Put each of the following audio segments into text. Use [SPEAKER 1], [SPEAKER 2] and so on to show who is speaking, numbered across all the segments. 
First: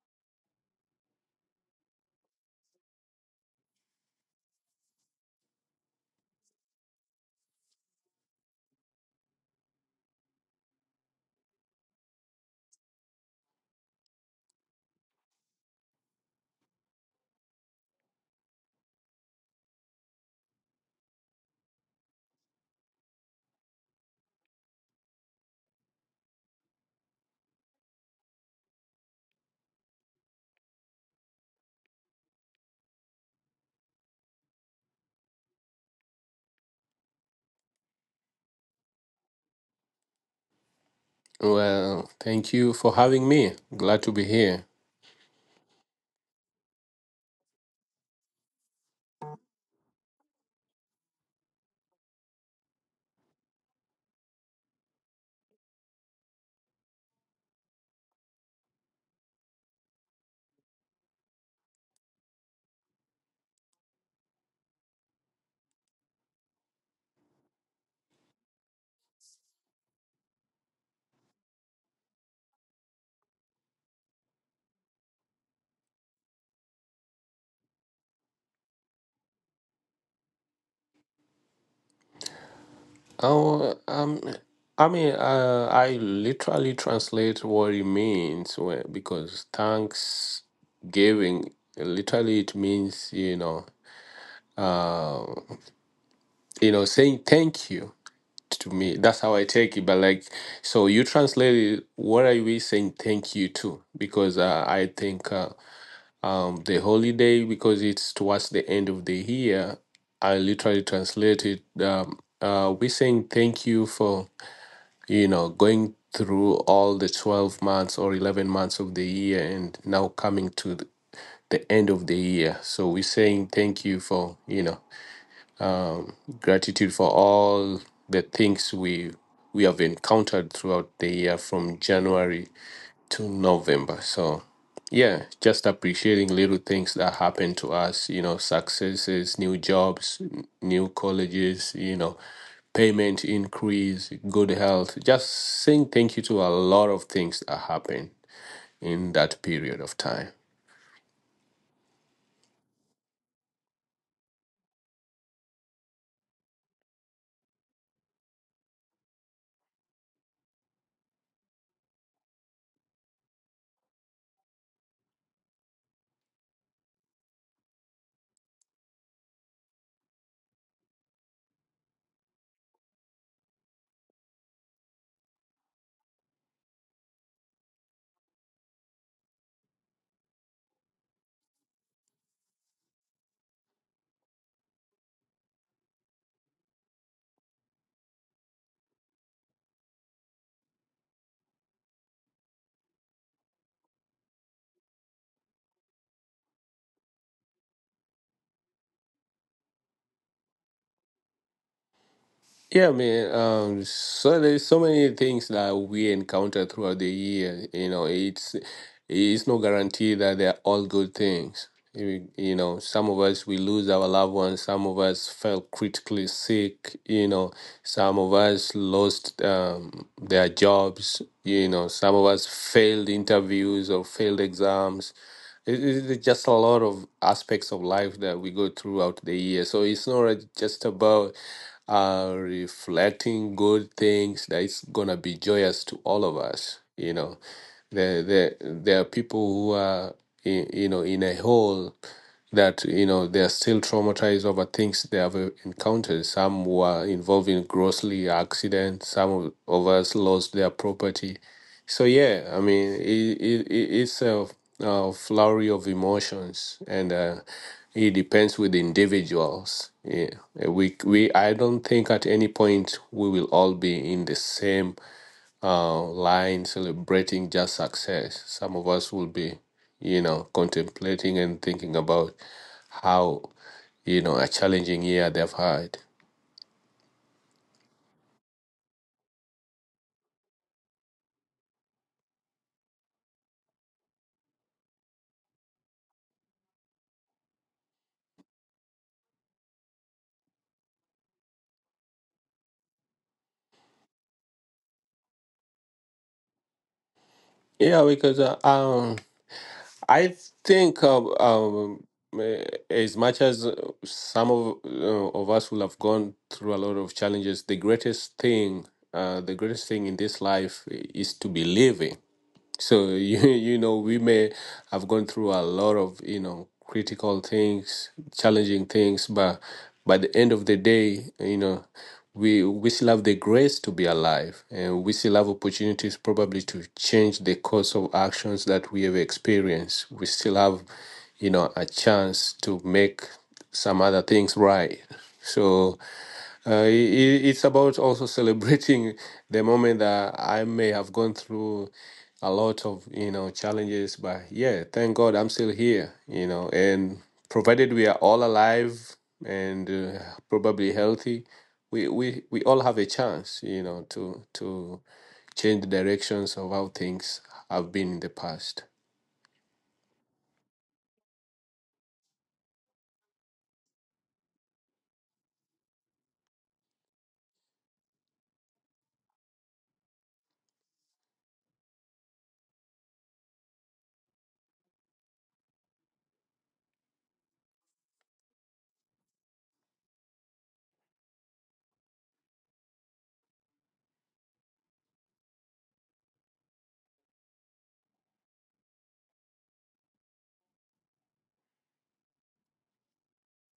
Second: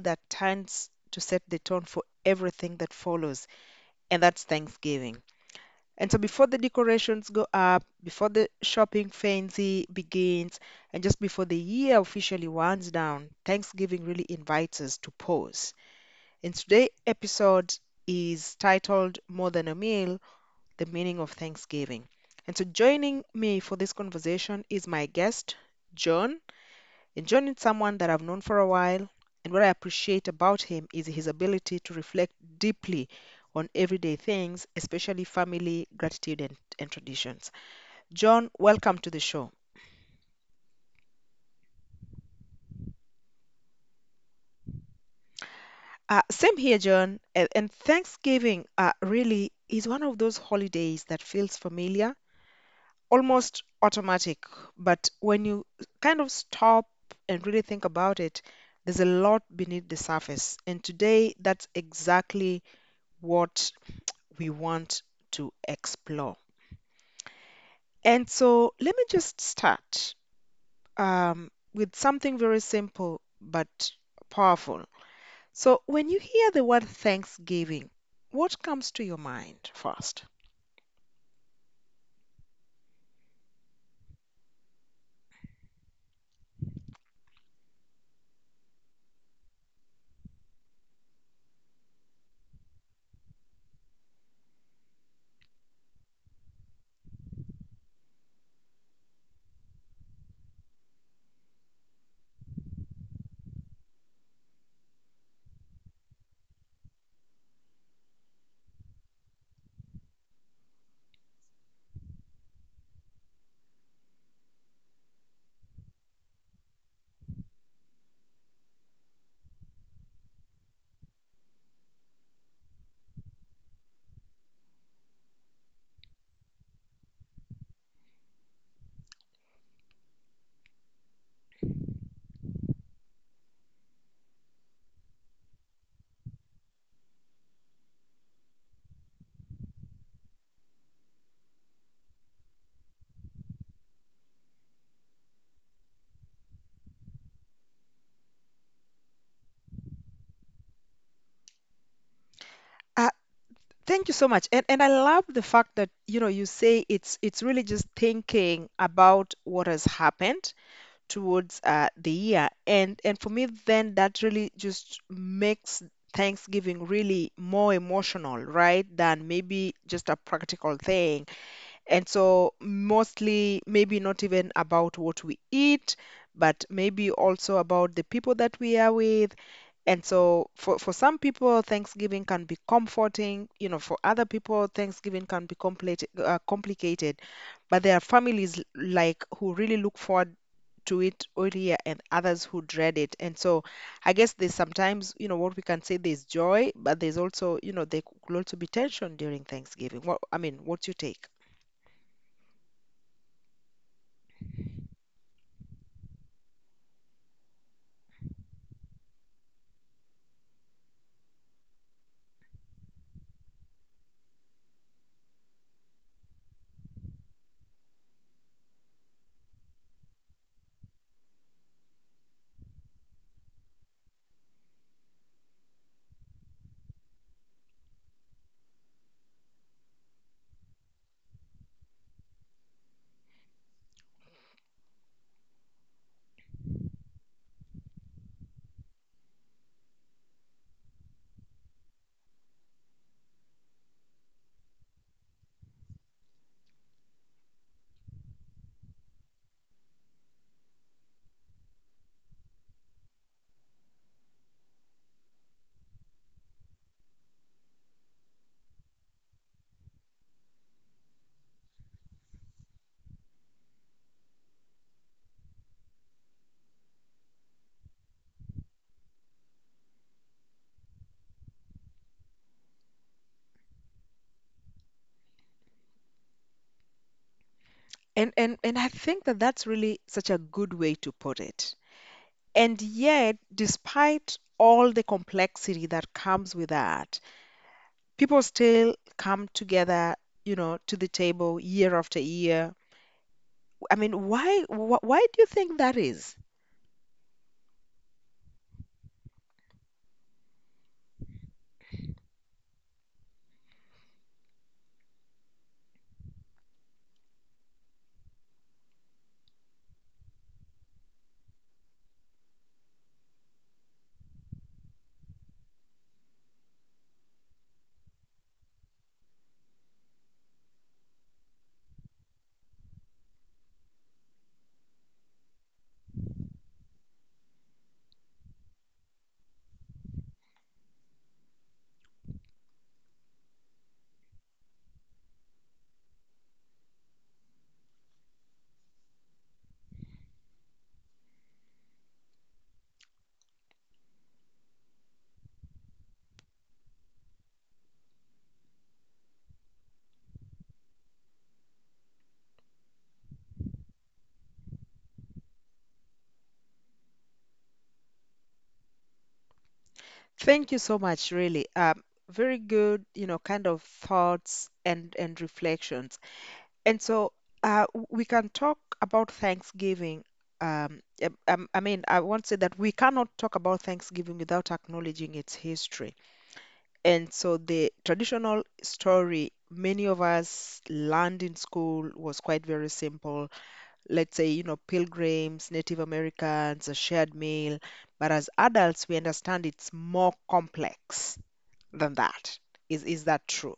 [SPEAKER 1] that tends to set the tone for everything that follows, and that's Thanksgiving. And so before the decorations go up, before the shopping frenzy begins, and just before the year officially winds down, Thanksgiving really invites us to pause. And today's episode is titled More Than a Meal, The Meaning of Thanksgiving. And so joining me for this conversation is my guest, John. In joining someone that I've known for a while, and what I appreciate about him is his ability to reflect deeply on everyday things, especially family, gratitude, and traditions. John, welcome to the show.
[SPEAKER 2] Well, thank you for having me. Glad to be here.
[SPEAKER 1] Same here, John. And Thanksgiving really is one of those holidays that feels familiar, almost automatic. But when you kind of stop and really think about it, there's a lot beneath the surface. And today, that's exactly what we want to explore. And so let me just start with something very simple but powerful. So when you hear the word Thanksgiving, what comes to your mind first?
[SPEAKER 2] Oh, um, I literally translate what it means because thanks giving literally it means uh, saying thank you to me. That's how I take it. But like, so you translate it. What are we saying thank you to? Because I think. The holiday because it's towards the end of the year. I literally translated. We're saying thank you for you know going through all the 12 months or 11 months of the year, and now coming to the end of the year. So we're saying thank you for you know gratitude for all the things we have encountered throughout the year from January to November. So, yeah, just appreciating little things that happen to us, you know, successes, new jobs, new colleges, you know, payment increase, good health. Just saying thank you to a lot of things that happen in that period of time.
[SPEAKER 1] Uh, Thank you so much. And I love the fact that, you know, you say it's really just thinking about what has happened towards the year. And for me, then that really just makes Thanksgiving really more emotional, right? Than maybe just a practical thing. And so mostly maybe not even about what we eat, but maybe also about the people that we are with, and so for some people, Thanksgiving can be comforting. You know, for other people, Thanksgiving can be complicated. But there are families like who really look forward to it all year and others who dread it. And so I guess there's sometimes, you know, what we can say there's joy, but there's also, you know, there could also be tension during Thanksgiving. I mean, what's your take?
[SPEAKER 2] Yeah, man. So there's so many things that we encounter throughout the year. You know, it's no guarantee that they're all good things. You know, some of us we lose our loved ones. Some of us fell critically sick. You know, some of us lost their jobs. You know, some of us failed interviews or failed exams. It's just a lot of aspects of life that we go throughout the year. So it's not just about reflecting good things that it's gonna be joyous to all of us. You know, there are people who are in, you know in a hole that you know they are still traumatized over things they have encountered. Some were involved in grossly accidents. Some of us lost their property. So yeah, I mean, it's a flurry of emotions, and it depends with the individuals. Yeah, we I don't think at any point we will all be in the same line celebrating just success. Some of us will be, you know, contemplating and thinking about how you know a challenging year they've had.
[SPEAKER 1] And and I think that that's really such a good way to put it. And yet, despite all the complexity that comes with that, people still come together, you know, to the table year after year. I mean, why do you think that is?
[SPEAKER 2] Yeah, because I think um, um, eh, as much as some of us will have gone through a lot of challenges, the greatest thing in this life is to be living. So you you know we may have gone through a lot of you know critical things, challenging things, but by the end of the day, you know, we still have the grace to be alive, and we still have opportunities probably to change the course of actions that we have experienced. We still have, you know, a chance to make some other things right. So I it's about also celebrating the moment. That I may have gone through a lot of you know challenges, but yeah, thank God I'm still here. You know, and provided we are all alive and probably healthy, we all have a chance. You know, to change the directions of how things have been in the past.
[SPEAKER 1] Thank you so much, really. Very good, you know, kind of thoughts and reflections. And so, we can talk about Thanksgiving. I mean, I won't say that we cannot talk about Thanksgiving without acknowledging its history. And so the traditional story many of us learned in school was quite very simple. Let's say, you know, pilgrims, Native Americans, a shared meal. But as adults, we understand it's more complex than that. Is that true?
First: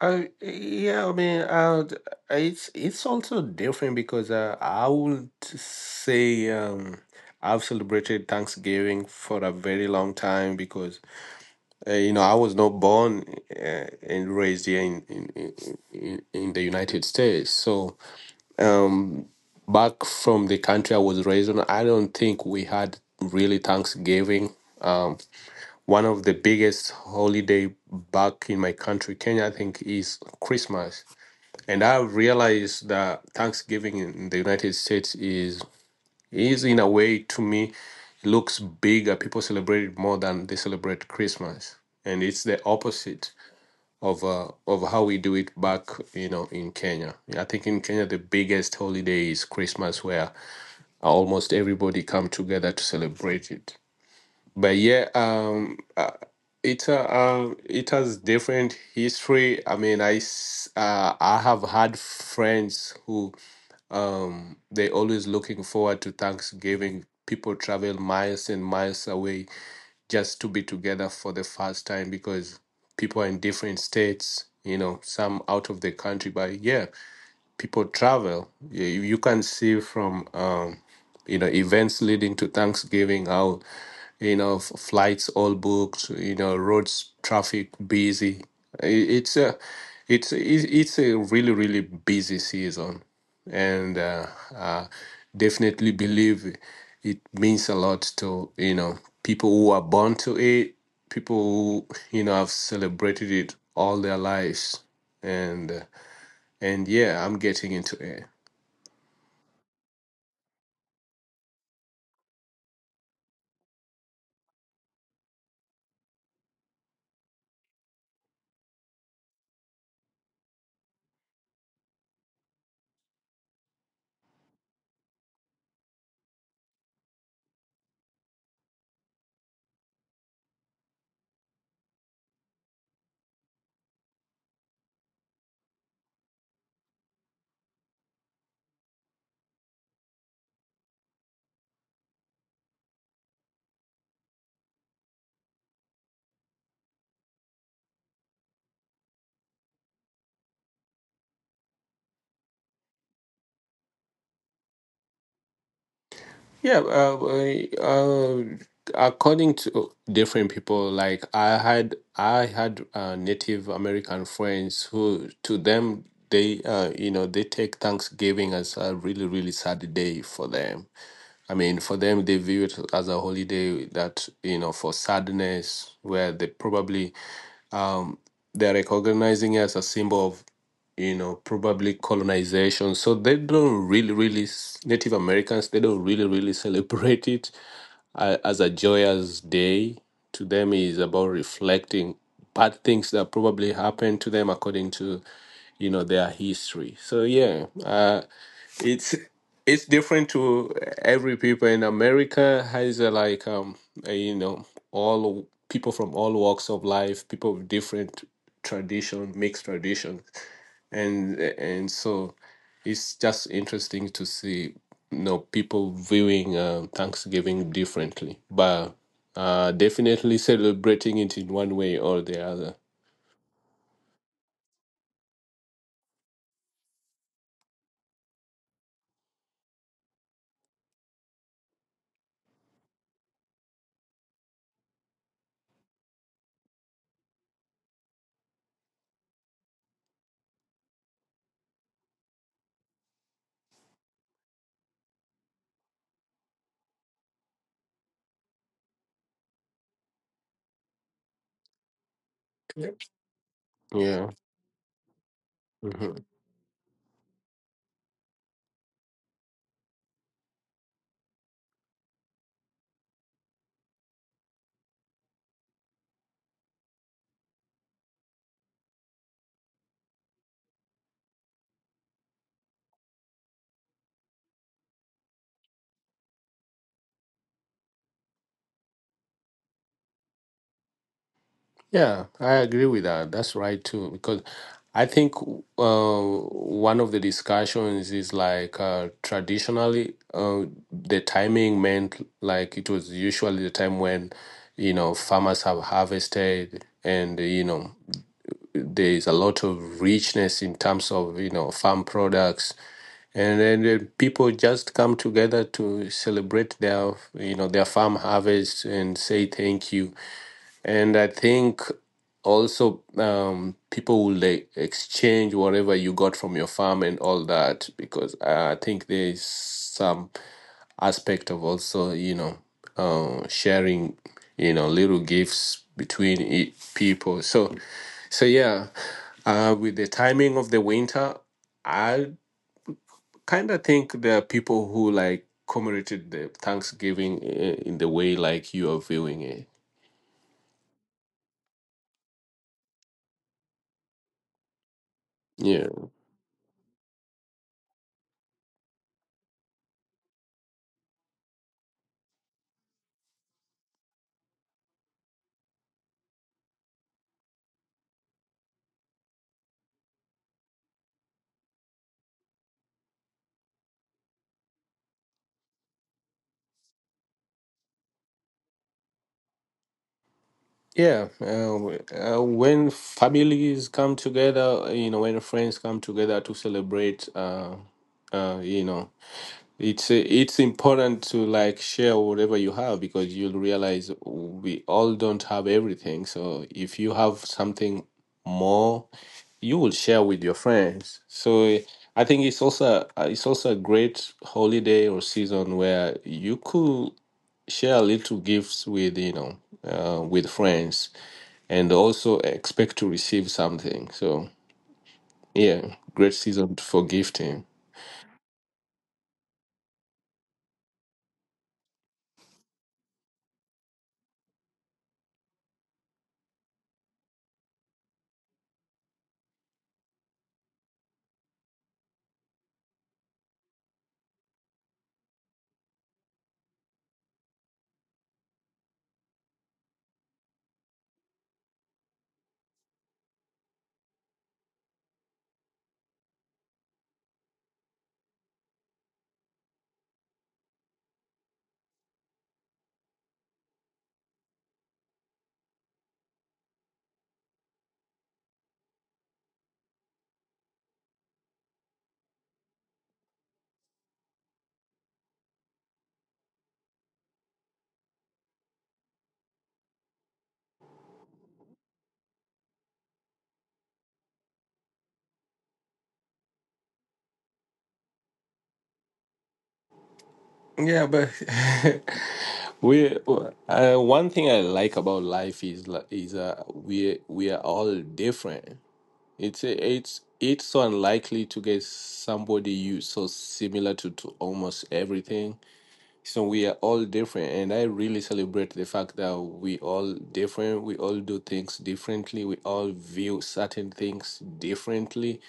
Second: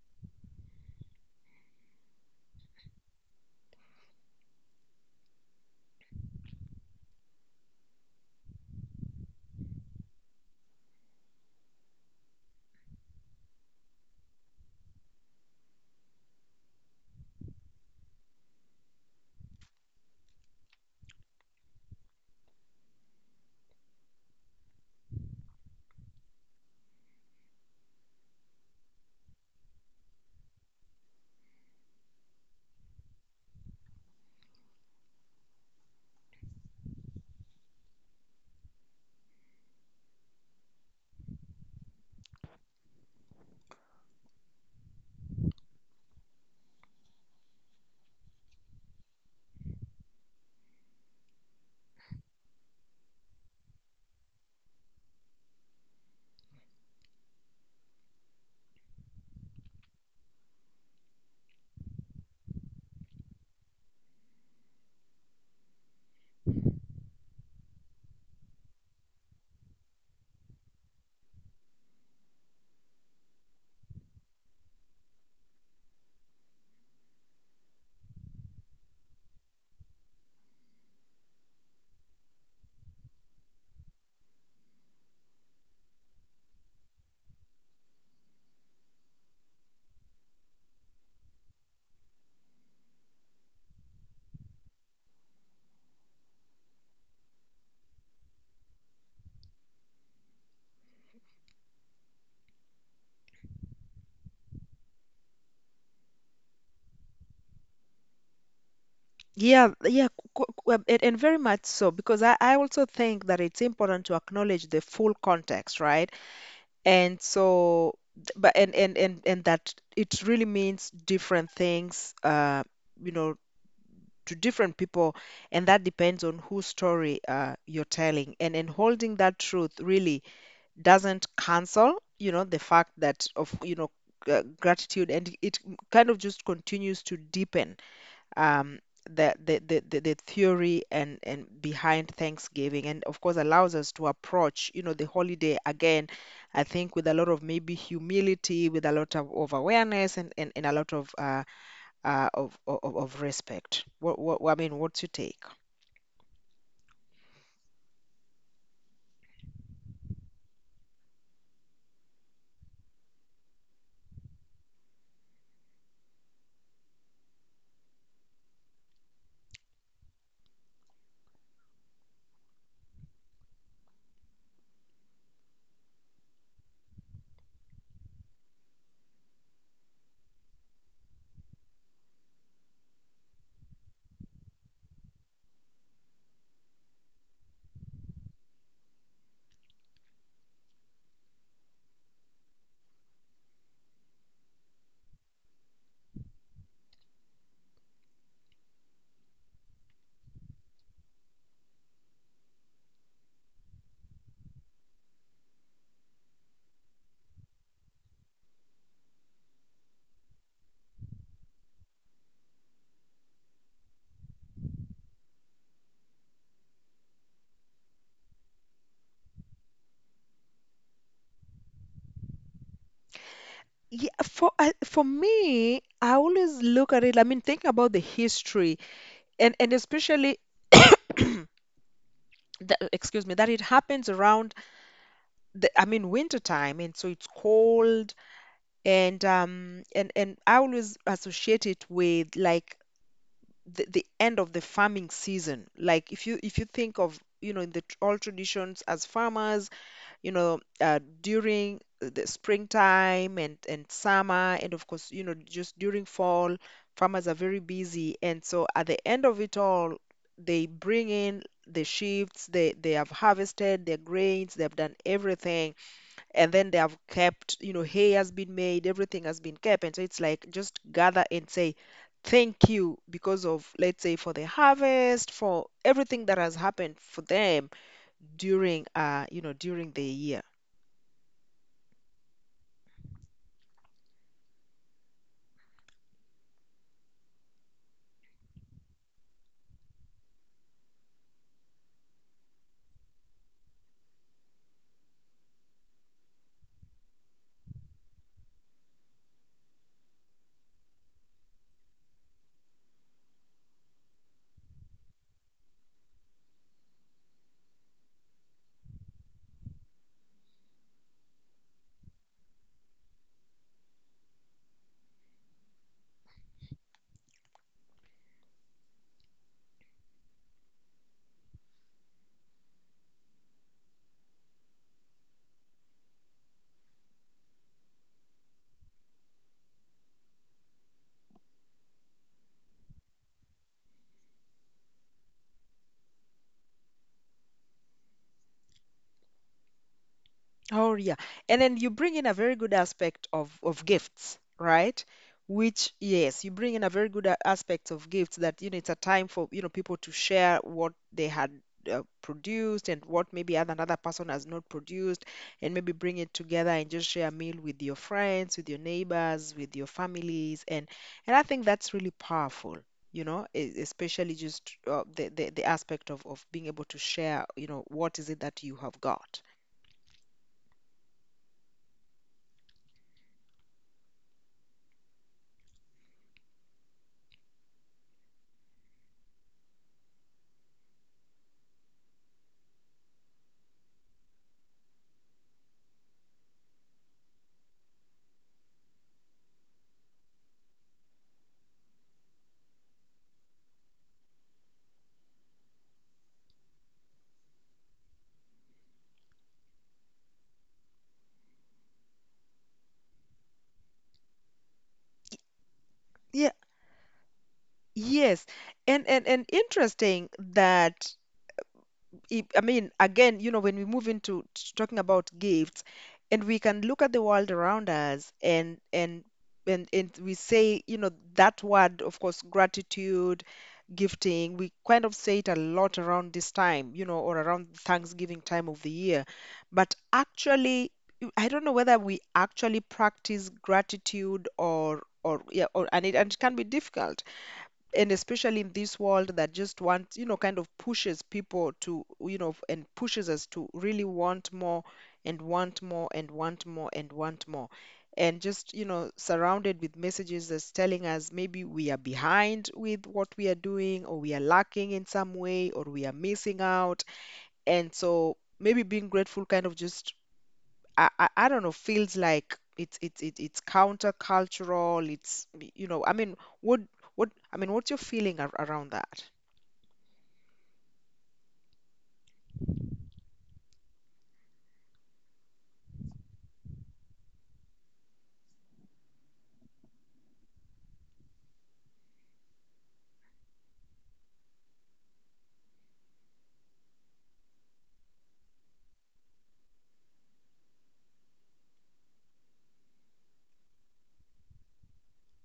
[SPEAKER 2] Yeah, I mean, it's also different because I would say I've celebrated Thanksgiving for a very long time because you know I was not born and raised here in the United States. So um, back from the country I was raised in, I don't think we had really Thanksgiving. Um, One of the biggest holiday back in my country, Kenya, I think, is Christmas. And I've realized that Thanksgiving in the United States is in a way to me looks bigger. People celebrate it more than they celebrate Christmas, and it's the opposite of how we do it back, you know, in Kenya. I think in Kenya the biggest holiday is Christmas, where almost everybody come together to celebrate it. But yeah, it has different history. I mean, I have had friends who they always looking forward to Thanksgiving. People travel miles and miles away just to be together for the first time because people are in different states, you know, some out of the country. But yeah, people travel. Yeah, you can see from you know events leading to Thanksgiving how you know flights all booked, you know roads traffic busy. I- It's a it's it's a really really busy season, and uh, definitely believe it means a lot to you know people who are born to it, people who you know have celebrated it all their lives, and. uh, and yeah, I'm getting into it.
[SPEAKER 1] Yeah, yeah, and very much so, because I also think that it's important to acknowledge the full context, right? And so, but and that it really means different things, you know, to different people, and that depends on whose story you're telling. And holding that truth really doesn't cancel, you know, the fact that of you know gratitude, and it kind of just continues to deepen um, the, the theory and behind Thanksgiving, and of course allows us to approach, you know, the holiday again, I think with a lot of maybe humility, with a lot of awareness and a lot of respect. I mean, what's your take?
[SPEAKER 2] Yeah, uh, uh, According to different people, like I had Native American friends who, to them, they, you know, they take Thanksgiving as a really, really sad day for them. I mean, for them, they view it as a holiday that, you know, for sadness, where they probably um, they're recognizing us as a symbol of, you know, probably colonization. So they don't really, really, Native Americans, they don't really, really celebrate it as a joyous day. To them, it's about reflecting bad things that probably happened to them according to, you know, their history. So yeah, it's it's different to every people in America has a, like you know all people from all walks of life, people with different tradition, mixed tradition, and so it's just interesting to see you know people viewing Thanksgiving differently, but definitely celebrating it in one way or the other.
[SPEAKER 1] Yeah, for me, I always look at it. I mean, think about the history, and especially the, excuse me, that it happens around the, I mean, winter time, and so it's cold, and I always associate it with like the end of the farming season. Like if you think of you know in the all traditions as farmers, you know during the
[SPEAKER 2] Yeah.
[SPEAKER 1] springtime and
[SPEAKER 2] Yeah.
[SPEAKER 1] summer and of course you know just during fall, farmers are very busy and so at the end of it all, they bring in the sheaves, they have harvested their grains, they have done everything and then they have kept, you know, hay has been made, everything has been kept, and so it's like just gather and say thank you because of, let's say, for the harvest, for everything that has happened for them during you know during the year.
[SPEAKER 2] Yeah, I agree with that. That's right too, because I think uh, one of the discussions is like traditionally the timing meant like it was usually the time when you know farmers have harvested and you know there is a lot of richness in terms of you know farm products, and then the people just come together to celebrate their you know their farm harvest and say thank you. And I think also people will like, exchange whatever you got from your farm and all that, because I think there is some aspect of also, you know, sharing, you know, little gifts between people. So yeah, with the timing of the winter, I kind of think there are people who like commemorated the Thanksgiving in the way like you are viewing it.
[SPEAKER 1] Oh yeah. And then you bring in a very good aspect of gifts, right?
[SPEAKER 2] Yeah.
[SPEAKER 1] Which yes, you bring in a very good aspect of gifts that you know it's a time for you know people to share what they had produced and what maybe other another person has not produced and maybe bring it together and just share a meal with your friends, with your neighbors, with your families, and I think that's really powerful. You know, especially just the aspect of being able to share, you know, what is it that you have got.
[SPEAKER 2] Yeah, uh, when families come together, you know, when friends come together to celebrate, you know, it's important to like share whatever you have, because you'll realize we all don't have everything. So if you have something more, you will share with your friends. So I think it's also a great holiday or season where you could share little gifts with you know with friends and also expect to receive something. So yeah, great
[SPEAKER 1] Yeah.
[SPEAKER 2] season for gifting.
[SPEAKER 1] Yes, and interesting that it, I mean again, you know, when we move into talking about gifts, and we can look at the world around us, and we say, you know, that word, of course, gratitude, gifting. We kind of say it a lot around this time, you know, or around Thanksgiving time of the year, but actually, you- I don't know whether we actually practice gratitude, or yeah, or and it can be difficult, and especially in this world that just wants you know kind of pushes people to you know and pushes us to really want more and want more and want more and want more, and just you know surrounded with messages that's telling us maybe we are behind with what we are doing or we are lacking in some way or we are missing out, and so maybe being grateful kind of just, I don't know, feels like it's countercultural. It's you know, I mean, what I mean, what's your feeling ar around that?
[SPEAKER 2] Yeah, but we one thing I like about life is we are all different. It's so unlikely to get somebody you so similar to almost everything. So we are all different, and I really celebrate the fact that we all different. We all do things differently. We all view certain things differently,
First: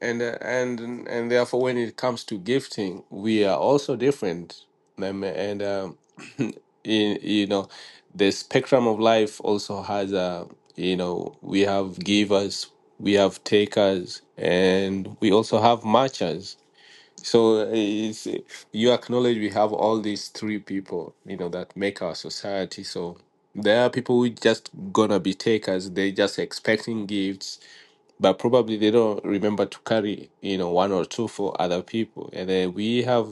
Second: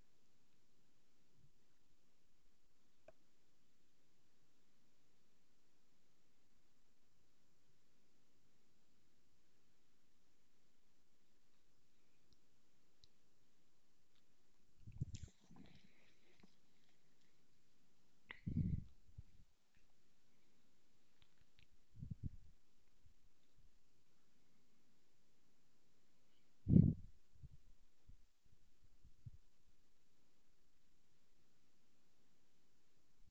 [SPEAKER 2] and and therefore, when it comes to gifting, we are also different. And you know, the spectrum of life also has a you know we have givers, we have takers, and we also have matchers. So you acknowledge we have all these three people, you know, that make our society. So there are people who just gonna be takers. They just expecting gifts, but probably they don't remember to carry, you know, one or two for other people. And then we have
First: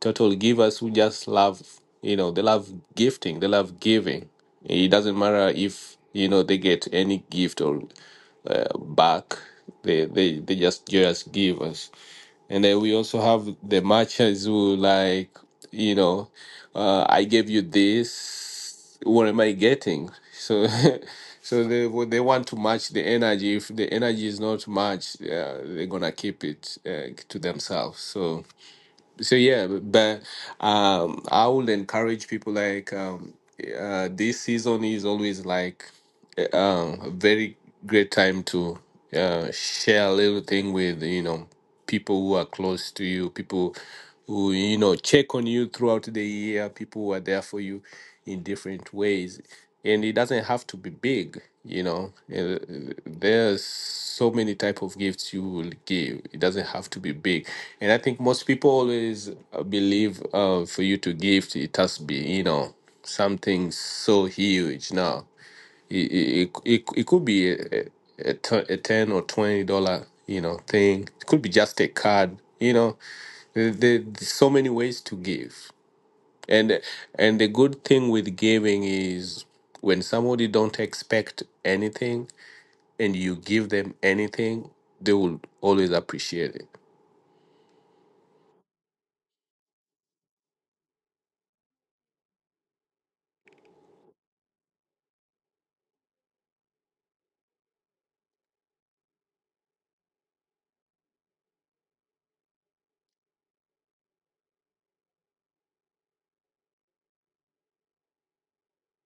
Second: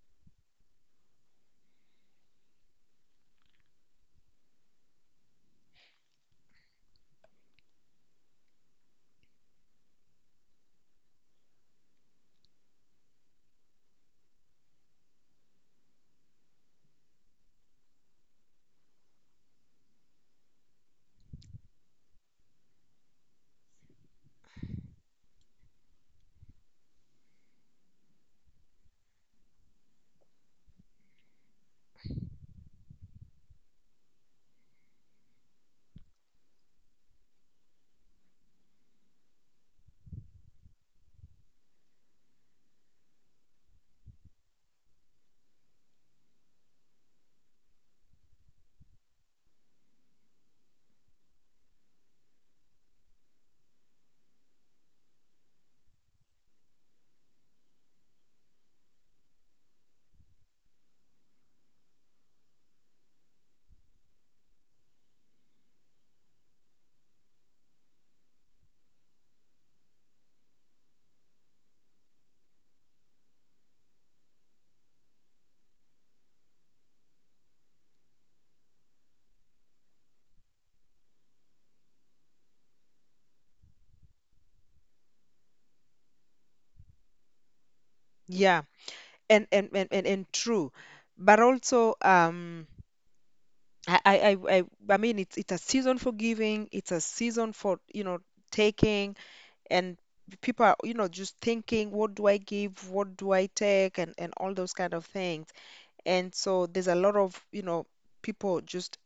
[SPEAKER 2] total givers who just love, you know, they love gifting, they love giving. It doesn't matter if you know they get any gift or back. They just give us. And then we also have the matches who like, you know, I gave you this. What am I getting? So, so they want to match the energy. If the energy is not matched, they're gonna keep it to themselves. So yeah. But I would encourage people like this season is always like a very great time to share a little thing with you know people who are close to you, people who you know check on you throughout the year, people who are there for you in different ways, and it doesn't have to be big. There's so many type of gifts you will give. It doesn't have to be big, and I think most people always believe for you to give, it has to be something so huge. No, it could be a $10 or $20 thing. It could be just a card. There's so many ways to give, and the good thing with giving is when somebody don't expect anything and you give them anything, they will always appreciate it.
[SPEAKER 1] Yeah, and true, but also I I I I I mean, it's a season for giving. It's a season for you know taking, and people are you know just thinking, what do I give? What do I take? And all those kind of things. And so there's a lot of you know people just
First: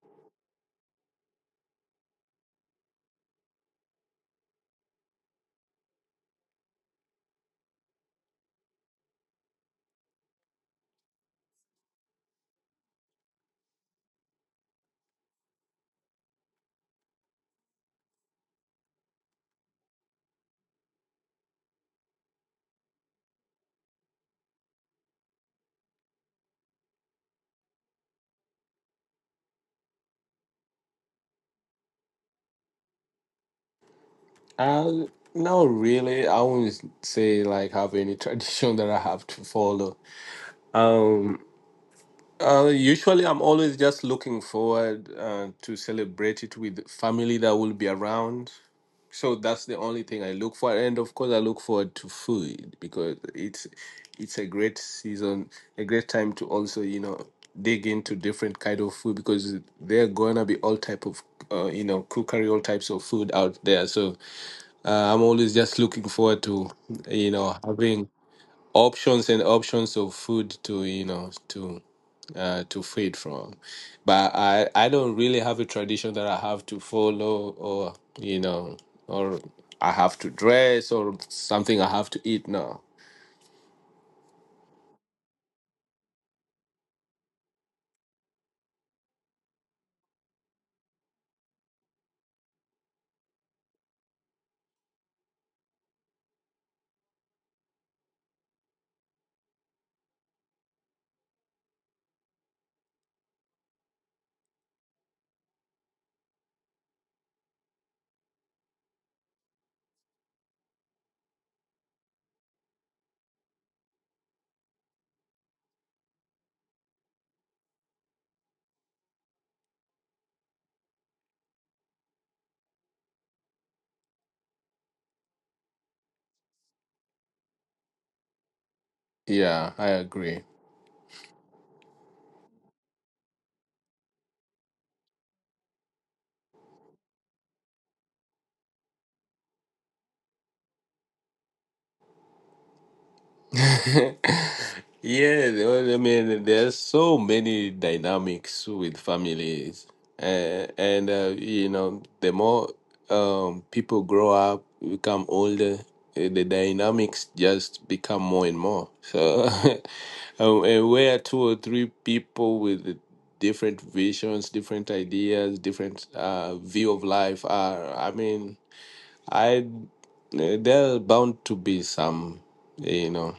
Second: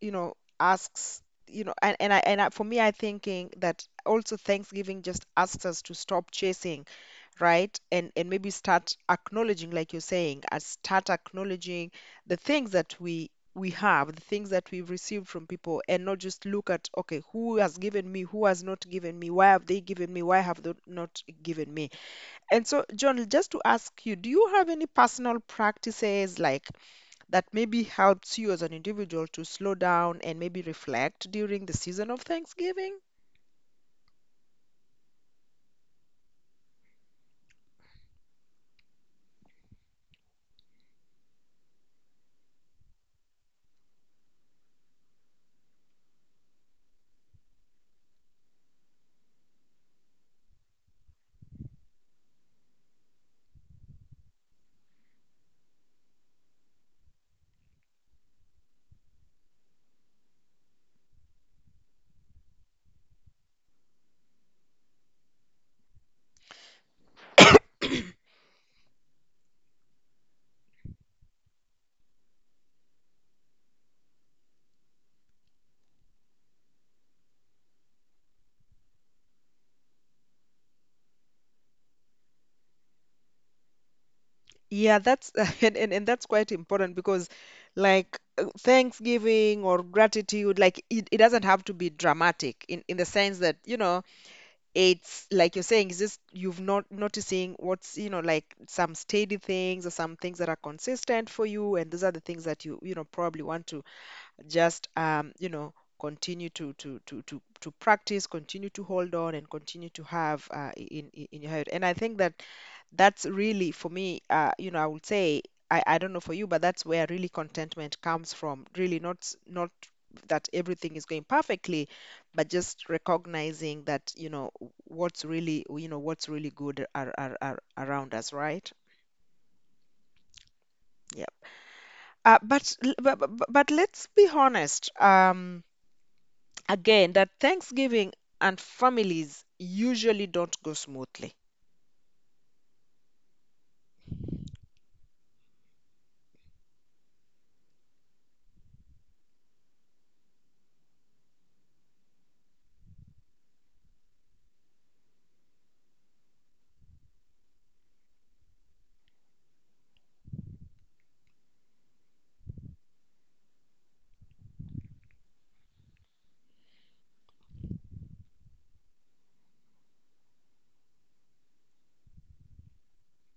[SPEAKER 1] you know, asks, you know, and, and I, for me, I thinking that also Thanksgiving just asks us to stop chasing, right? And maybe start acknowledging, like you're saying, and start acknowledging the things that we have, the things that we've received from people, and not just look at, okay, who has given me, who has not given me, why have they given me, why have they not given me? And so, John, just to ask you, do you have any personal practices like that maybe helps you as an individual to slow down and maybe reflect during the season of Thanksgiving?
[SPEAKER 2] Uh, no, really, I wouldn't say like have any tradition that I have to follow. Um, usually, I'm always just looking forward to celebrate it with family that will be around. So that's the only thing I look for, and of course, I look forward to food because it's a great season, a great time to also dig into different kind of food because there are gonna be all type of cookery, all types of food out there. So I'm always just looking forward to having options and options of food to to feed from. But I don't really have a tradition that I have to follow or, you know, or I have to dress or something I have to eat. No.
[SPEAKER 1] Yeah, that's and that's quite important because like Thanksgiving or gratitude, like it doesn't have to be dramatic in the sense that, you know, it's like you're saying, it's just you've not noticing what's, you know, like some steady things or some things that are consistent for you, and these are the things that you know, probably want to just you know continue to practice, continue to hold on and continue to have in your head, and I think that that's really for me you know I would say I don't know for you, but that's where really contentment comes from, really not not that everything is going perfectly but just recognizing that you know what's really you know what's really good are around us, right?
[SPEAKER 2] Yeah, I agree.
[SPEAKER 1] Yeah. But let's be honest. Again, that Thanksgiving and families usually don't go smoothly.
[SPEAKER 2] Yeah, well, I mean, there's so many dynamics with families, and you know, the more people grow up, become older, the dynamics just become more and more. So, and where two or three people with different visions, different ideas, different view of life are, I mean, I there are bound to be some, you know,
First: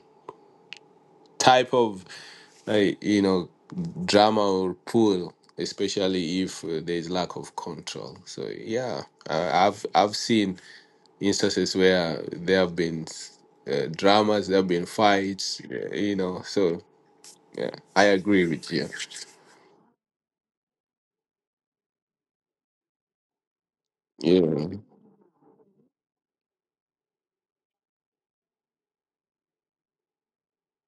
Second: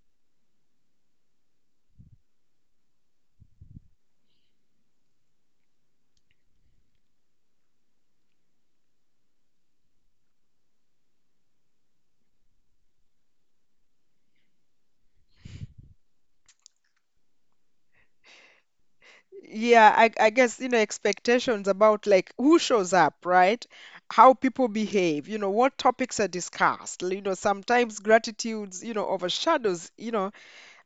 [SPEAKER 2] type of like you know drama or pull, especially if there's lack of control. So yeah, I've seen instances where there have been dramas, there have been fights, you know, so yeah, I agree with you.
[SPEAKER 1] Yeah, I guess, you know, expectations about like who shows up, right? How people
[SPEAKER 2] Yeah.
[SPEAKER 1] behave, you know, what topics are discussed. You know, sometimes gratitudes, you know, overshadows,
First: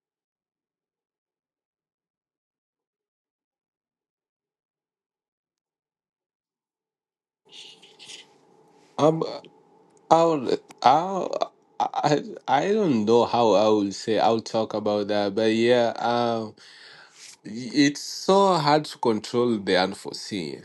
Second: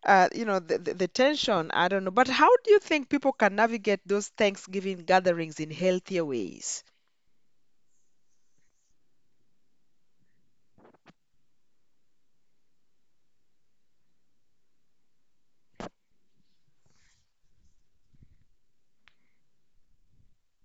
[SPEAKER 1] you know, the tension. I don't know. But how do you think people can navigate those Thanksgiving gatherings in healthier ways?
[SPEAKER 2] um i would i I, I don't know how I will say I'll talk about that, but yeah, it's so hard to control the unforeseen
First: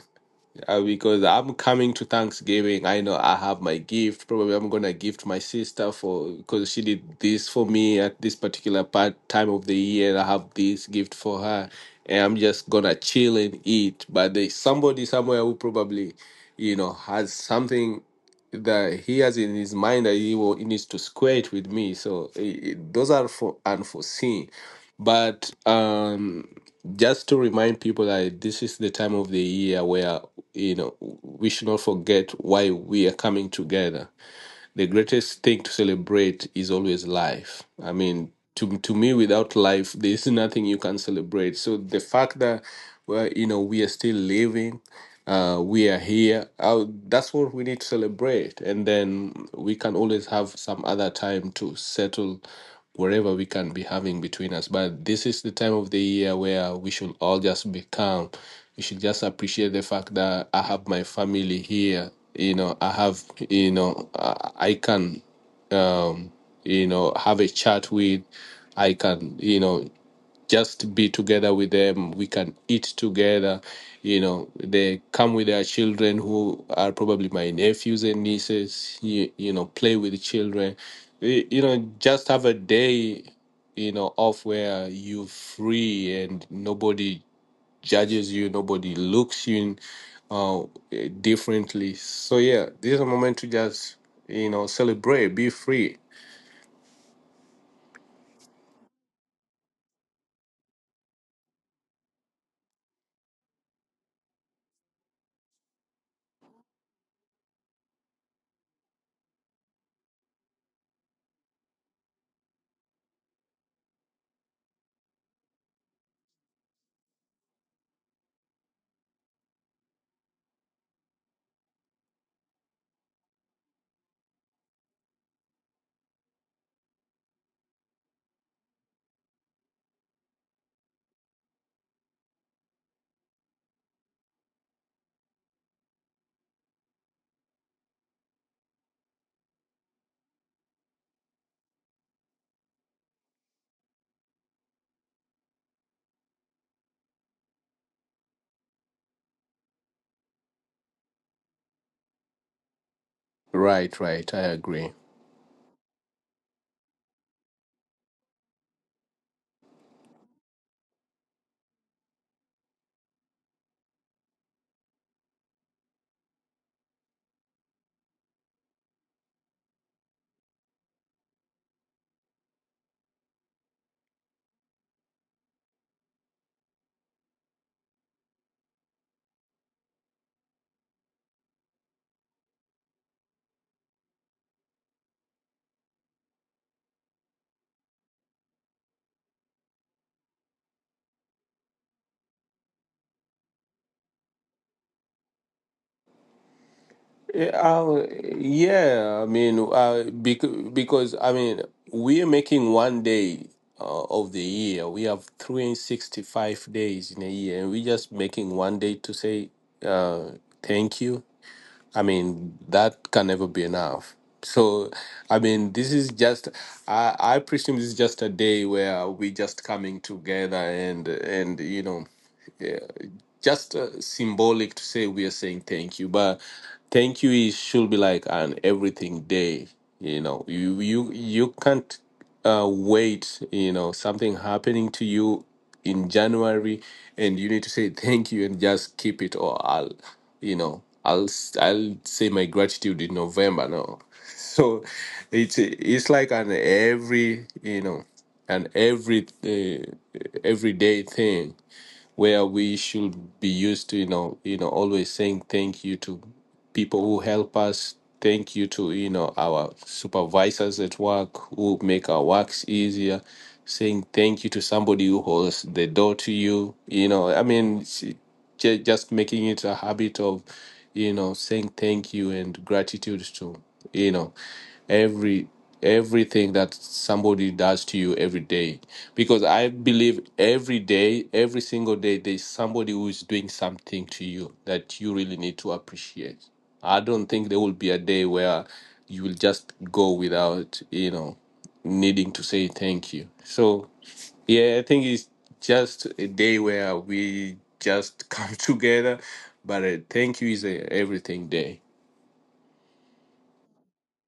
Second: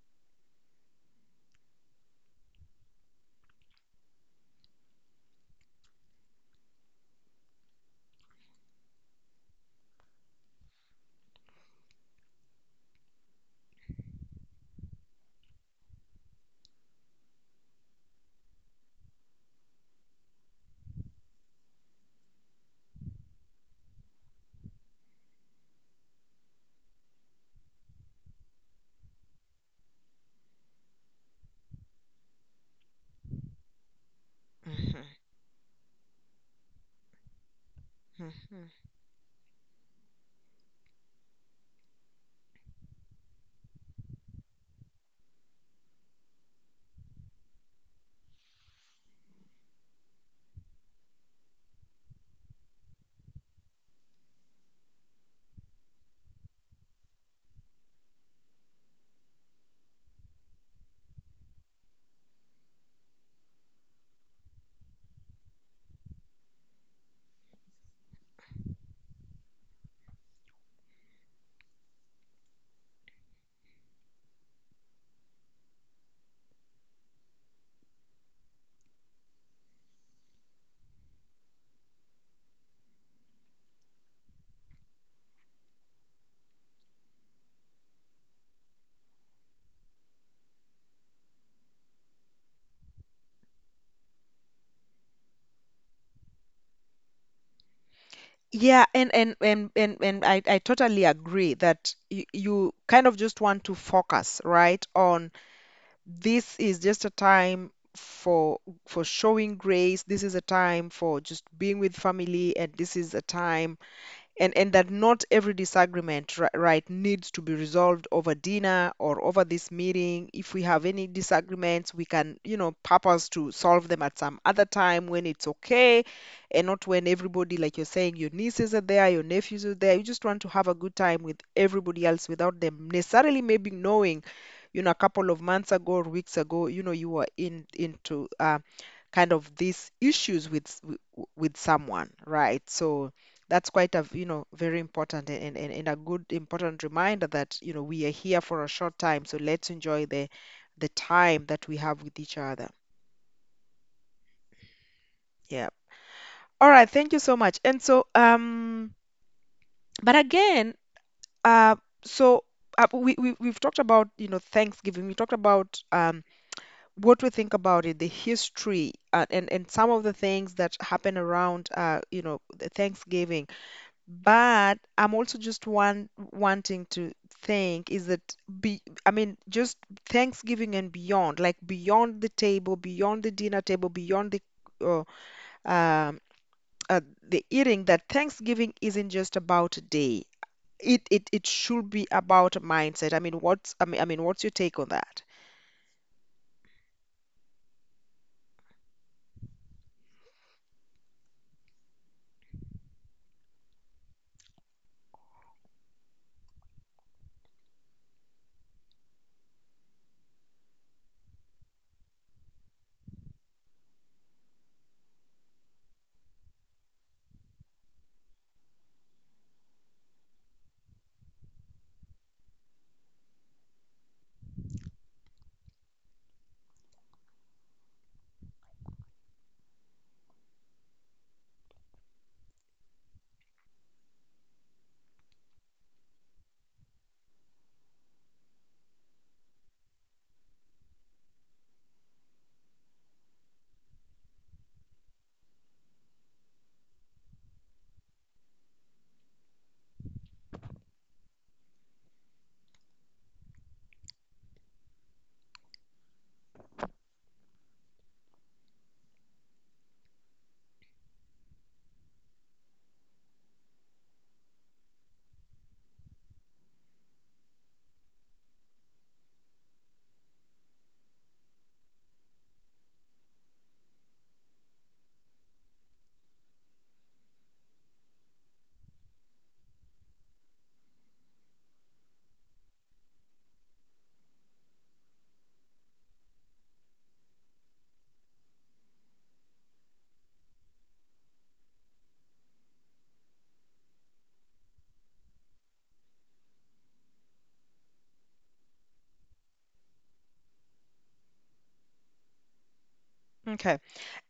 [SPEAKER 2] because I'm coming to Thanksgiving. I know I have my gift. Probably I'm gonna gift my sister for because she did this for me at this particular part time of the year. And I have this gift for her, and I'm just gonna chill and eat. But there's somebody somewhere who probably, you know, has something that he has in his mind that he needs to square it with me. So those are for unforeseen. But just to remind people that this is the time of the year where you know we should not forget why we are coming together. The
[SPEAKER 1] Mhm,
[SPEAKER 2] greatest thing to celebrate is always life. I mean,
[SPEAKER 1] mhm.
[SPEAKER 2] to me, without life there is nothing you can celebrate. So the fact that, well, you know, we are still living, we are here. That's what we need to celebrate, and then we can always have some other time to settle wherever we can be having between us. But this is the time of the year where we should all just be calm. We should just appreciate the fact that I have my family here. You know, I have, you know, I can, um, you know, have a chat with. I can, you know, just be together with them. We can eat together. You know, they come with their children who are probably my nephews and nieces. You know, play with the children. You know, just have a day, you know, off where you're free and nobody judges you, nobody looks you uh, differently. So yeah, this is a moment to just, you know, celebrate, be free.
[SPEAKER 1] Yeah, and I totally agree that you kind of just want to focus, right, on this is just a time for showing grace. This is a time for just being with family, and this is a time and that not every disagreement right needs to be resolved over dinner or over this meeting. If we have any disagreements, we can, you know, purpose to solve them at some other time when it's okay, and not when everybody, like you're saying, your nieces are there, your nephews are there. You just want to have a good time with everybody else without them necessarily maybe knowing, you know, a couple of months ago or weeks ago, you know, you were in into kind of these issues with with someone, right? So that's quite a, you know, very important and a good important reminder that, you know, we are here for a short time, so let's enjoy the time that we have with each other.
[SPEAKER 2] Right, right. I agree.
[SPEAKER 1] Yeah. All right. Thank you so much. And so but again, uh, so. We've talked about, you know, Thanksgiving. We talked about what we think about it, the history, and some of the things that happen around, you know, the Thanksgiving. But I'm also just wanting to think is that be I mean just Thanksgiving and beyond, like beyond the table, beyond the dinner table, beyond uh, um, the eating, that Thanksgiving isn't just about a day. It should be about a mindset. I mean, what's your take on that?
[SPEAKER 2] Yeah. Yeah, I mean, because I mean, we're making one day of the year. We have 365 days in a year, and we're just making one day to say uh, thank you. I mean, that can never be enough. So, I mean, this is just, I presume this is just a day where we're just coming together and, you know, just symbolic to say we are saying thank you. But thank you is should be like an everything day. You know, you can't wait, you know, something happening to you in January and you need to say thank you and just keep it. Or I'll you know, I'll say my gratitude in November. No. So it's like an every, you know, an every everyday thing where we should be used to, you know, always saying thank you to people who help us, thank you to, you know, our supervisors at work who make our works easier, saying thank you to somebody who holds the door to you. You know, I mean, just making it a habit of, you know, saying thank you and gratitude to, you know, every, everything that somebody does to you every day, because I believe every day, every single day, there's somebody who is doing something to you that you really need to appreciate. I don't think there will be a day where you will just go without, you know, needing to say thank you. So yeah, I think it's just a day where we just come together, but thank you is a everything day.
[SPEAKER 1] Okay.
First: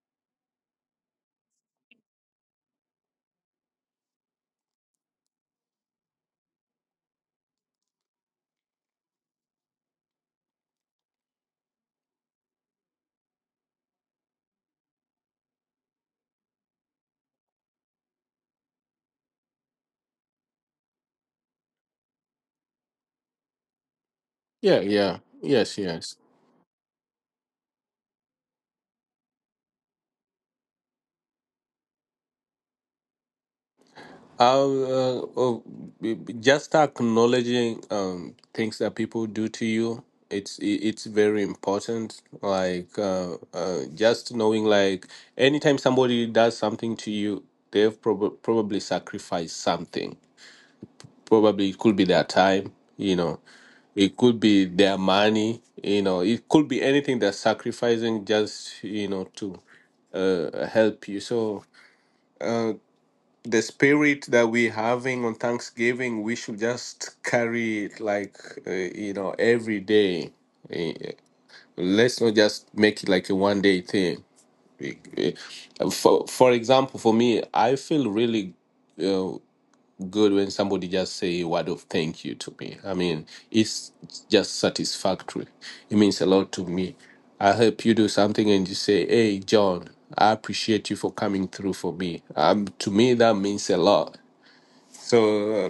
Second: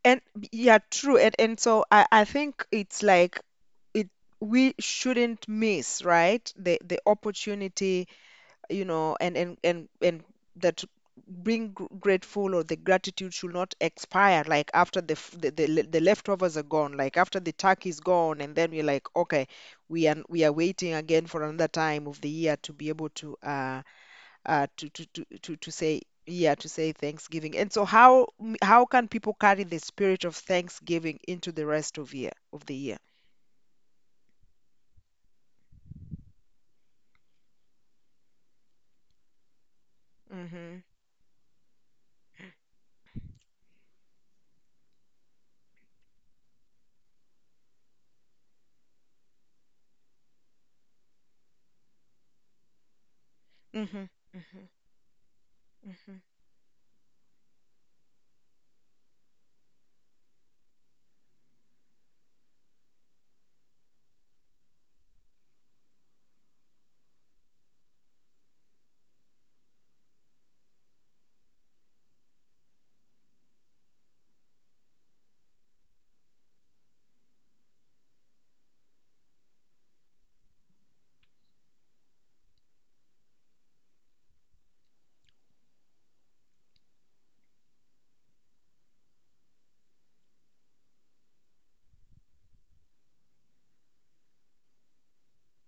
[SPEAKER 1] And yeah, true. And so I think it's like it, we shouldn't miss, right? The opportunity, you know, and that being grateful or the gratitude should not expire like after the, the the leftovers are gone, like after the turkey is gone and then we're like, okay, we are waiting again for another time of the year to be able
[SPEAKER 2] Yeah,
[SPEAKER 1] to
[SPEAKER 2] yeah, yes,
[SPEAKER 1] say,
[SPEAKER 2] yes.
[SPEAKER 1] yeah, to say Thanksgiving. And so how how can people carry the spirit of Thanksgiving into the rest of year of the year?
[SPEAKER 2] Uh, uh, just acknowledging things that people do to you, it's
[SPEAKER 1] Mm-hmm.
[SPEAKER 2] it's very important. Like, just knowing, like anytime somebody does something to you, they've probably sacrificed something. Probably it could be their time, you know,
[SPEAKER 1] Mm-hmm.
[SPEAKER 2] it could be their money, you
[SPEAKER 1] Mm-hmm.
[SPEAKER 2] know, it could be anything they're sacrificing just, you know, to help you. So the spirit that we're having on Thanksgiving, we should just carry it like, you know, every day. Eh, eh, Let's not just make it like a one day thing. Eh, eh, for example, for me, I feel really uh, good when somebody just say a word of thank you to me. I mean, it's just satisfactory. It means a lot to me. I help you do something and you say, "Hey, John, I appreciate you for coming through for me." To me, that means a lot. So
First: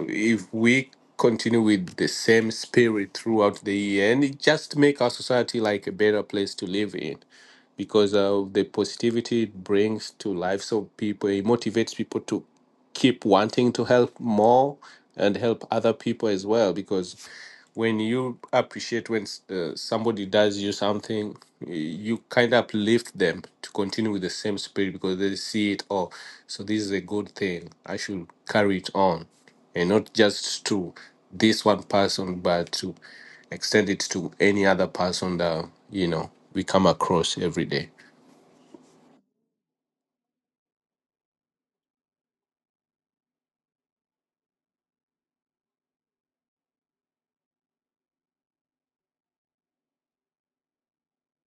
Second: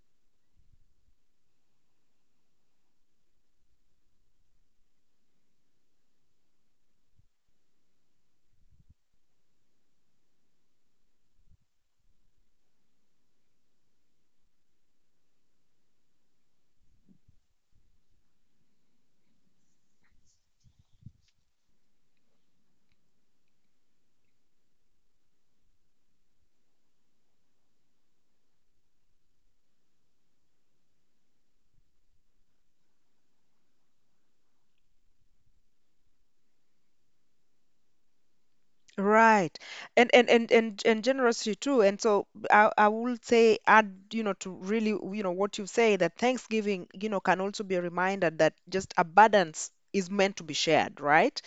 [SPEAKER 2] if we continue with the same spirit throughout the year, and it just make our society like a better place to live in, because of the positivity it brings to lives of people, it motivates people to keep wanting to help more and help other people as well, because when you appreciate when somebody does you something, you kind of uplift them to continue with the same spirit, because they see it. Oh, so this is a good thing. I should carry it on and not just to this one person, but to extend it to any other person that, you know, we come across every day.
[SPEAKER 1] Right. And generosity too. And so I would say, add, you know, to really, you know, what you say, that Thanksgiving, you know, can also be a reminder that just abundance is meant to be shared, right?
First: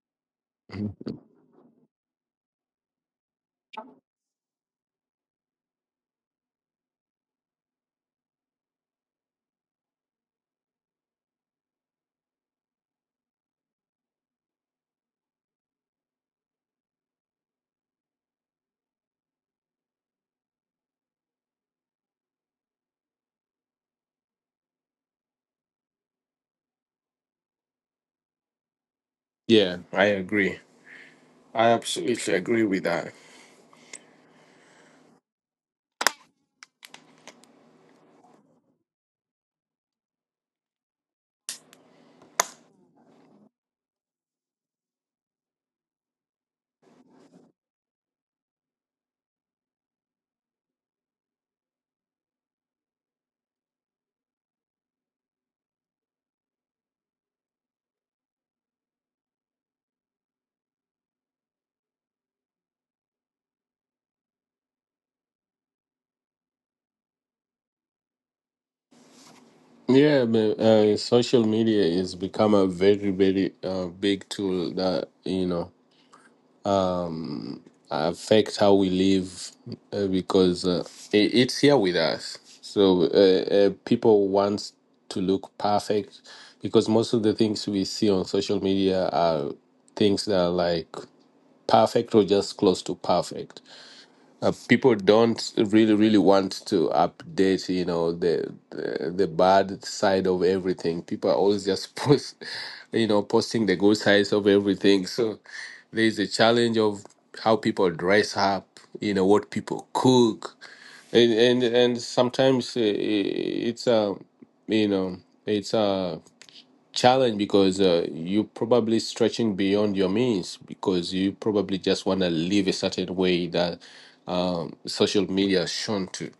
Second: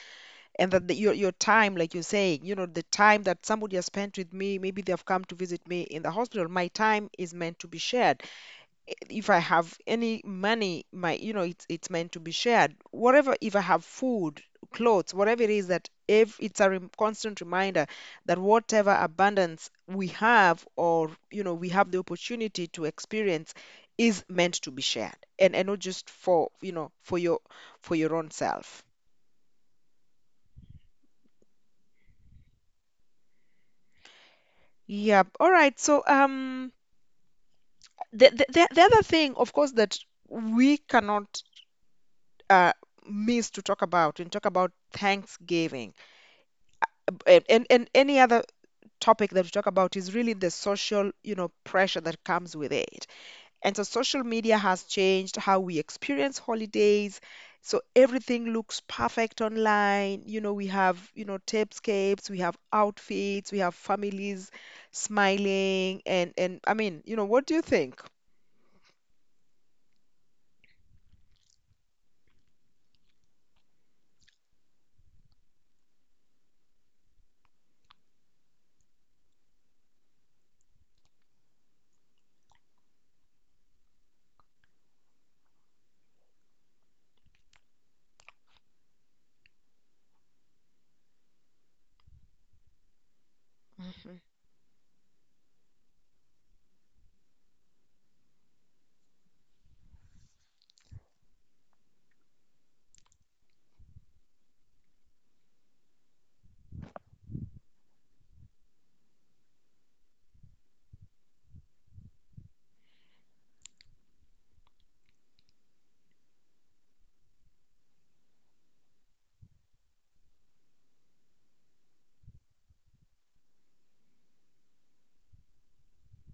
[SPEAKER 1] And that the, your time, like you're saying, you know, the time that somebody has spent with me, maybe they have come to visit me in the hospital, my time is meant to be shared. If I have any money, my, you know, it's meant to be shared. Whatever, if I have food, clothes, whatever it is, that if it's a rem constant reminder that whatever abundance we have or, you know, we have the opportunity to experience is meant to be shared, and not just for, you know, for your own self.
[SPEAKER 2] Yeah, I agree. I absolutely agree with that.
[SPEAKER 1] Yep. All right. So, the, the other thing, of course, that we cannot uh miss to talk about and talk about Thanksgiving and any other topic that we talk about is really the social, you know, pressure that comes with it. And so social media has changed how we experience holidays. So everything looks perfect online. You know, we have, you know, tapescapes, we have outfits, we have families smiling, and, I mean, you know, what do you think?
[SPEAKER 2] Yeah, but social media is become a very, very big tool that, you know, um, affect how we live, because it, it's here with us. So, people want to look perfect because most of the things we see on social media are things that are like perfect or just close to perfect.
[SPEAKER 1] Mhm.
[SPEAKER 2] People don't really want to update, you know, the bad side of everything. People are always just post you know, posting the good sides of everything. So there's a challenge of how people dress up, you know, what people cook, and and sometimes it's a, you know, it's a challenge, because you're probably stretching beyond your means because you probably just want to live a certain way that, social media has shown to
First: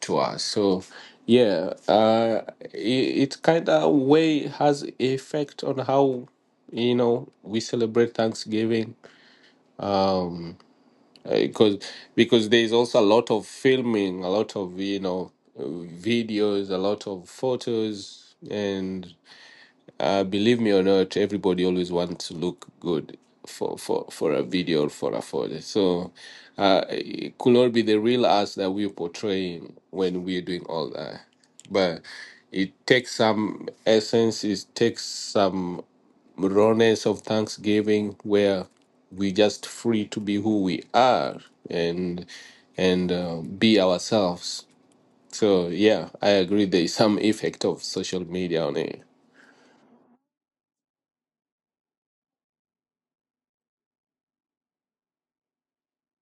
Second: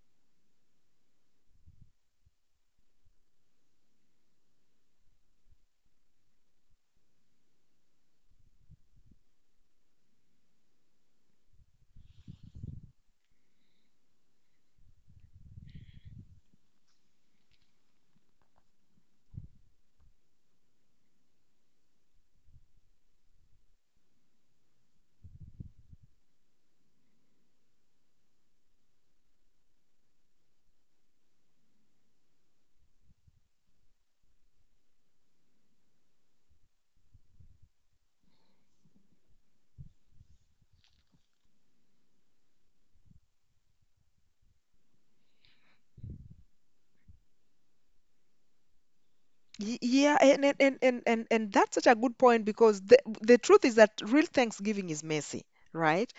[SPEAKER 2] us. So yeah, it, it kind of way has effect on how, you know, we celebrate Thanksgiving, because there's also a lot of filming, a lot of, you know, videos, a lot of photos, and believe me or not, everybody always wants to look good for a video or for a photo. So it could not be the real us that we're portraying when we're doing all that. But it takes some essence. It takes some rawness of Thanksgiving where we just free to be who we are and be ourselves. So yeah, I agree. There is some effect of social media on it.
[SPEAKER 1] Yeah, and that's such a good point, because the truth is that real Thanksgiving is messy, right?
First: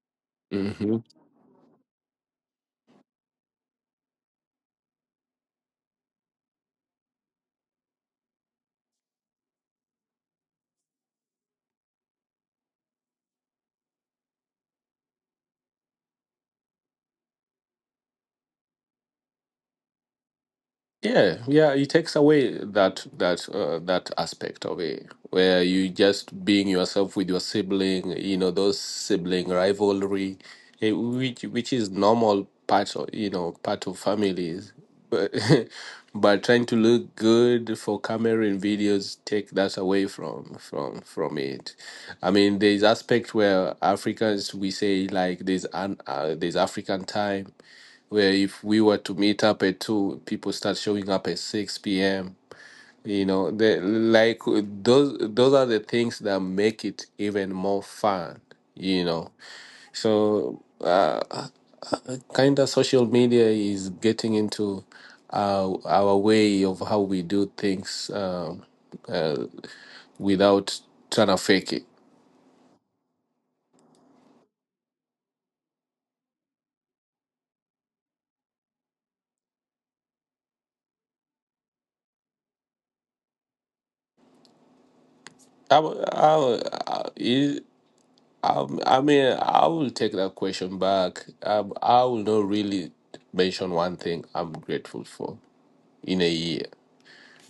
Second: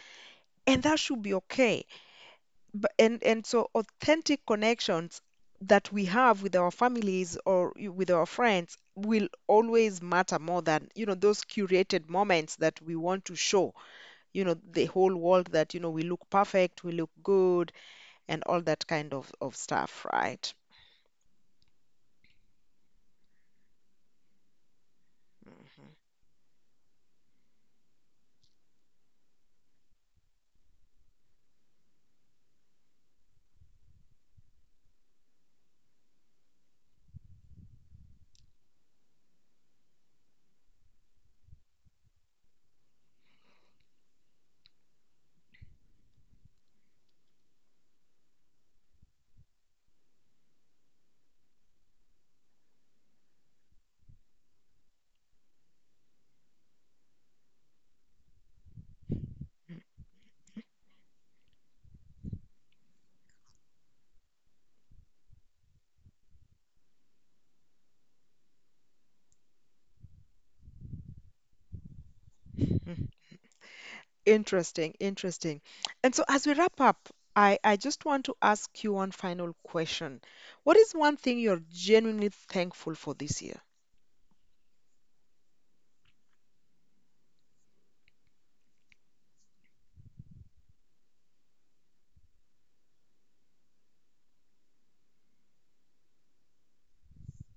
[SPEAKER 1] And that
[SPEAKER 2] Mhm.
[SPEAKER 1] should be okay. And so authentic connections that we have with our families or with our friends will always matter more than, you know, those curated moments that we want to show, you know, the whole world, that, you know, we look perfect, we look good, and all that kind of stuff, right?
[SPEAKER 2] Yeah, yeah, it takes away that that aspect of it, where you just being yourself with your sibling, you know, those sibling rivalry, which is normal part of, you know, part of families, but but trying to look good for camera and videos take that away from it. I mean, there's aspect where Africans we say like there's an there's African time where if we were to meet up at 2, people start showing up at 6 p.m. You know, they, like those are the things that make it even more fun, you know. So kind of social media is getting into our way of how we do things, uh, without trying to fake it.
[SPEAKER 1] Mhm. Interesting, interesting. And so as we wrap up, I just want to ask you one final question. What is one thing you're genuinely thankful for this year?
[SPEAKER 2] I, I, I mean, I will take that question back. I will not really mention one thing I'm grateful for in a year.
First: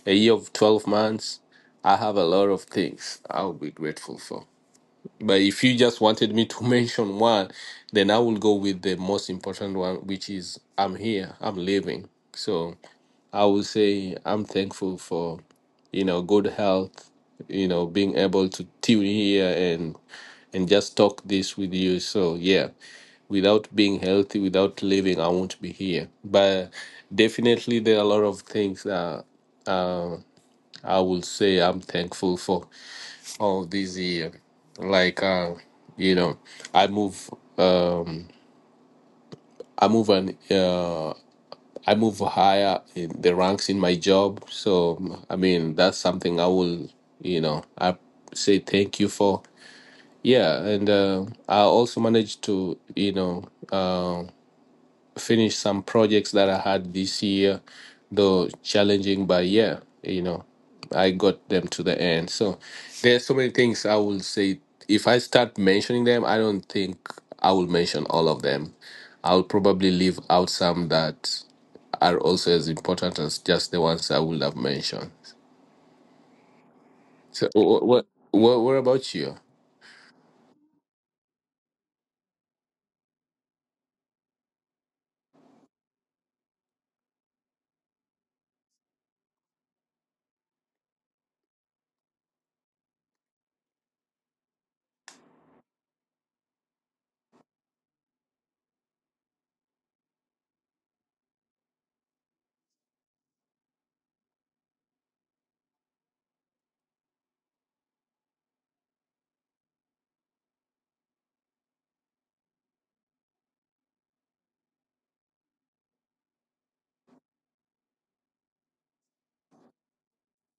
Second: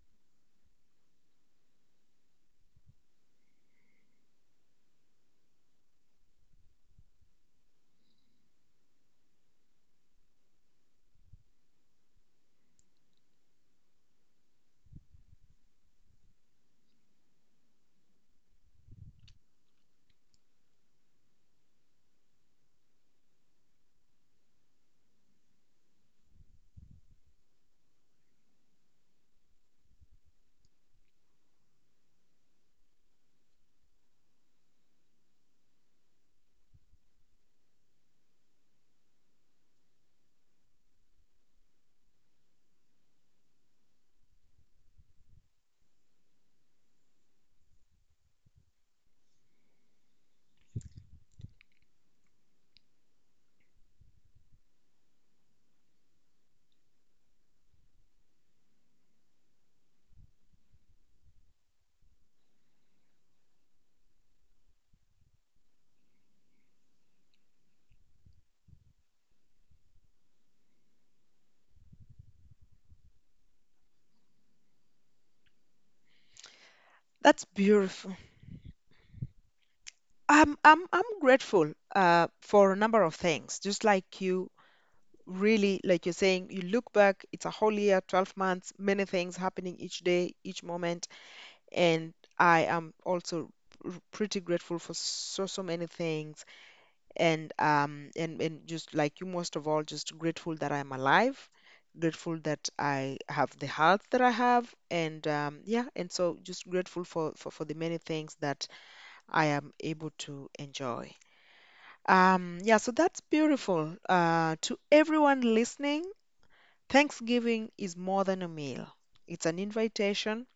[SPEAKER 2] A year of 12 months, I have a lot of things I'll be grateful for. But if you just wanted me to mention one, then I will go with the most important one, which is I'm here, I'm living. So I will say I'm thankful for, you know, good health, you know, being able to tune here and just talk this with you. So yeah, without being healthy, without living, I won't be here. But definitely there are a lot of things that I will say I'm thankful for. Oh, this year, like, you know, I move um I move an uh I move higher in the ranks in my job. So I mean that's something I will, you know, I say thank you for. Yeah, and I also managed to, you know, um, finished some projects that I had this year, though challenging, but yeah, you know, I got them to the end. So there's so many things I will say. If I start mentioning them, I don't think I will mention all of them. I'll probably leave out some that are also as important as just the ones I would have mentioned.
[SPEAKER 1] That's
[SPEAKER 2] So
[SPEAKER 1] beautiful.
[SPEAKER 2] what about you?
[SPEAKER 1] I'm grateful for a number of things. Just like you, really, like you're saying, you look back. It's a whole year, 12 months, many things happening each day, each moment, and I am also pretty grateful for so so many things. And and, just like you, most of all, just grateful that I'm alive. Grateful that I have the health that I have, and yeah, and so just grateful for the many things that I am able to enjoy. Yeah, so that's beautiful. To everyone listening, Thanksgiving is more than a meal. It's an invitation.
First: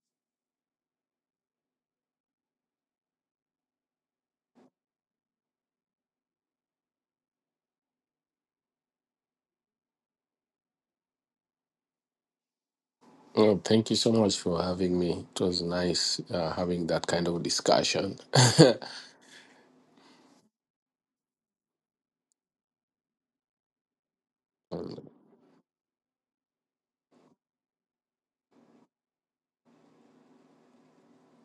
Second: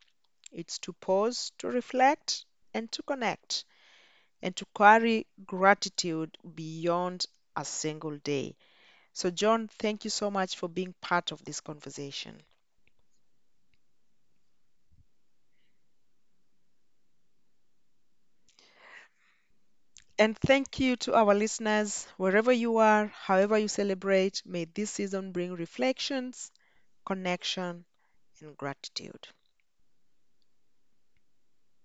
[SPEAKER 1] It's to pause, to reflect, and to connect, and to carry gratitude beyond a single day. So, John, thank you so much for being part of this conversation.
[SPEAKER 2] Well, thank you so much for having me. It was nice having that kind of discussion.
[SPEAKER 1] And thank you to our listeners, wherever you are, however you celebrate, may this season bring reflections, connection, and gratitude.